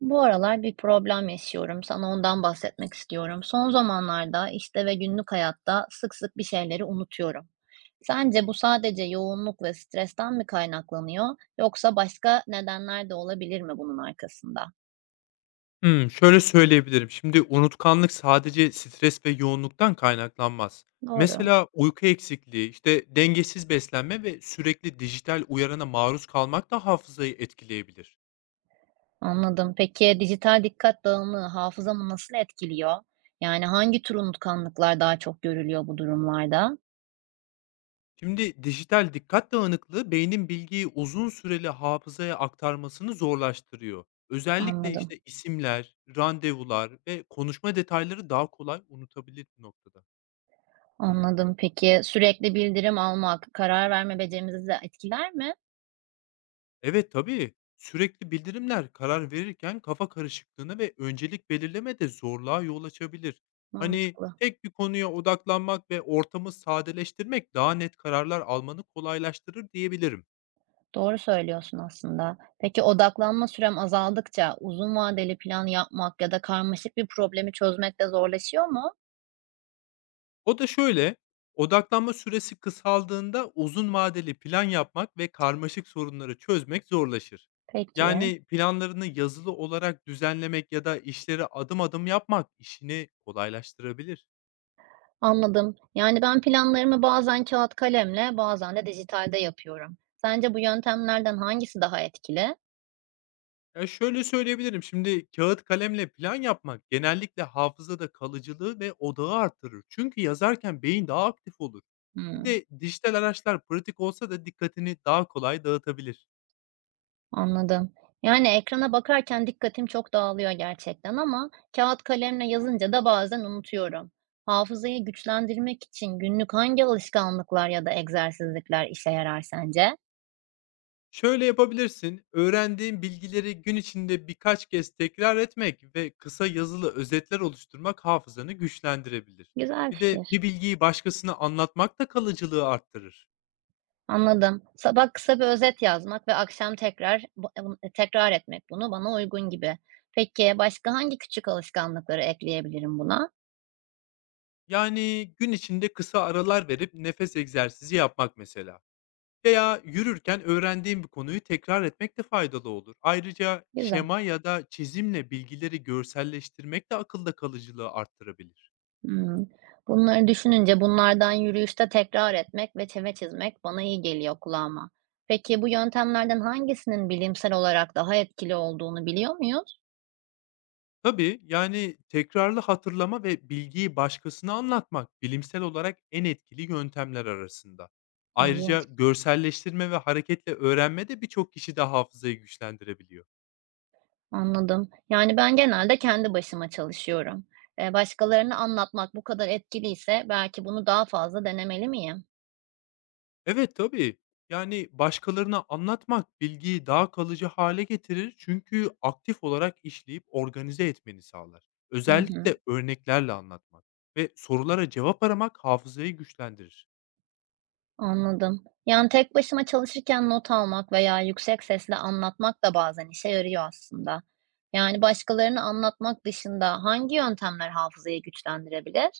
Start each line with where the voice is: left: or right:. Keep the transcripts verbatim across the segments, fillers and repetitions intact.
right: Bu aralar bir problem yaşıyorum. Sana ondan bahsetmek istiyorum. Son zamanlarda işte ve günlük hayatta sık sık bir şeyleri unutuyorum. Sence bu sadece yoğunluk ve stresten mi kaynaklanıyor, yoksa başka nedenler de olabilir mi bunun arkasında?
left: Hımm, şöyle söyleyebilirim. Şimdi unutkanlık sadece stres ve yoğunluktan kaynaklanmaz.
right: Doğru,
left: Mesela uyku eksikliği, işte, dengesiz beslenme ve sürekli dijital uyarana maruz kalmak da hafızayı etkileyebilir.
right: anladım. Peki dijital dikkat dağınıklığı hafızamı nasıl etkiliyor? Yani hangi tür unutkanlıklar daha çok görülüyor bu durumlarda?
left: Şimdi dijital dikkat dağınıklığı beynin bilgiyi uzun süreli hafızaya aktarmasını zorlaştırıyor. Özellikle,
right: Anladım,
left: işte, isimler, randevular ve konuşma detayları daha kolay unutabilir bu noktada.
right: anladım. Peki sürekli bildirim almak karar verme becerimizi de etkiler mi?
left: Evet, tabii. Sürekli bildirimler karar verirken kafa karışıklığına ve öncelik belirlemede zorluğa yol açabilir. Hani
right: Mantıklı.
left: tek bir konuya odaklanmak ve ortamı sadeleştirmek daha net kararlar almanı kolaylaştırır diyebilirim.
right: Doğru söylüyorsun aslında. Peki odaklanma sürem azaldıkça uzun vadeli plan yapmak ya da karmaşık bir problemi çözmek de zorlaşıyor mu?
left: O da şöyle, odaklanma süresi kısaldığında uzun vadeli plan yapmak ve karmaşık sorunları çözmek zorlaşır.
right: Peki,
left: Yani planlarını yazılı olarak düzenlemek ya da işleri adım adım yapmak işini kolaylaştırabilir.
right: anladım. Yani ben planlarımı bazen kağıt kalemle, bazen de dijitalde yapıyorum. Sence bu yöntemlerden hangisi daha etkili?
left: Ya, şöyle söyleyebilirim, şimdi kağıt kalemle plan yapmak genellikle hafızada kalıcılığı ve odağı artırır. Çünkü yazarken beyin daha aktif olur. Bir
right: Hmm.
left: de dijital araçlar pratik olsa da dikkatini daha kolay dağıtabilir.
right: Anladım. Yani ekrana bakarken dikkatim çok dağılıyor gerçekten ama kağıt kalemle yazınca da bazen unutuyorum. Hafızayı güçlendirmek için günlük hangi alışkanlıklar ya da egzersizlikler işe yarar sence?
left: Şöyle yapabilirsin, öğrendiğin bilgileri gün içinde birkaç kez tekrar etmek ve kısa yazılı özetler oluşturmak hafızanı güçlendirebilir.
right: Güzel
left: Bir de
right: fikir.
left: bir bilgiyi başkasına anlatmak da kalıcılığı arttırır.
right: Anladım. Sabah kısa bir özet yazmak ve akşam tekrar bu- bu- tekrar etmek bunu bana uygun gibi. Peki başka hangi küçük alışkanlıkları ekleyebilirim buna?
left: Yani gün içinde kısa aralar verip nefes egzersizi yapmak mesela. Veya yürürken öğrendiğim bir konuyu tekrar etmek de faydalı olur. Ayrıca
right: Güzel.
left: şema ya da çizimle bilgileri görselleştirmek de akılda kalıcılığı arttırabilir.
right: Hımm. Bunları düşününce bunlardan yürüyüşte tekrar etmek ve çeve çizmek bana iyi geliyor kulağıma. Peki bu yöntemlerden hangisinin bilimsel olarak daha etkili olduğunu biliyor muyuz?
left: Tabii yani tekrarlı hatırlama ve bilgiyi başkasına anlatmak bilimsel olarak en etkili yöntemler arasında. Ayrıca
right: İlginç,
left: görselleştirme ve hareketle öğrenme de birçok kişi de hafızayı güçlendirebiliyor.
right: anladım. Yani ben genelde kendi başıma çalışıyorum. Eee, başkalarına anlatmak bu kadar etkiliyse belki bunu daha fazla denemeli miyim?
left: Evet, tabii. Yani, başkalarına anlatmak bilgiyi daha kalıcı hale getirir çünkü aktif olarak işleyip organize etmeni sağlar.
right: Hı hı.
left: Özellikle örneklerle anlatmak ve sorulara cevap aramak hafızayı güçlendirir.
right: Anladım. Yani tek başıma çalışırken not almak veya yüksek sesle anlatmak da bazen işe yarıyor aslında. Yani başkalarını anlatmak dışında hangi yöntemler hafızayı güçlendirebilir?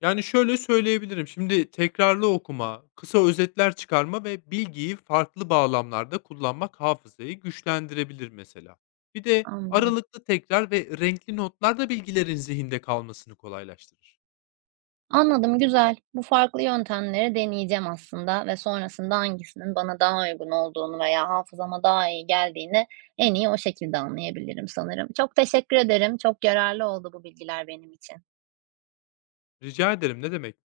left: Yani, şöyle söyleyebilirim, şimdi tekrarlı okuma, kısa özetler çıkarma ve bilgiyi farklı bağlamlarda kullanmak hafızayı güçlendirebilir mesela. Bir de
right: Anladım.
left: aralıklı tekrar ve renkli notlar da bilgilerin zihinde kalmasını kolaylaştırır.
right: Anladım, güzel. Bu farklı yöntemleri deneyeceğim aslında ve sonrasında hangisinin bana daha uygun olduğunu veya hafızama daha iyi geldiğini en iyi o şekilde anlayabilirim sanırım. Çok teşekkür ederim. Çok yararlı oldu bu bilgiler benim için.
left: Rica ederim, ne demek.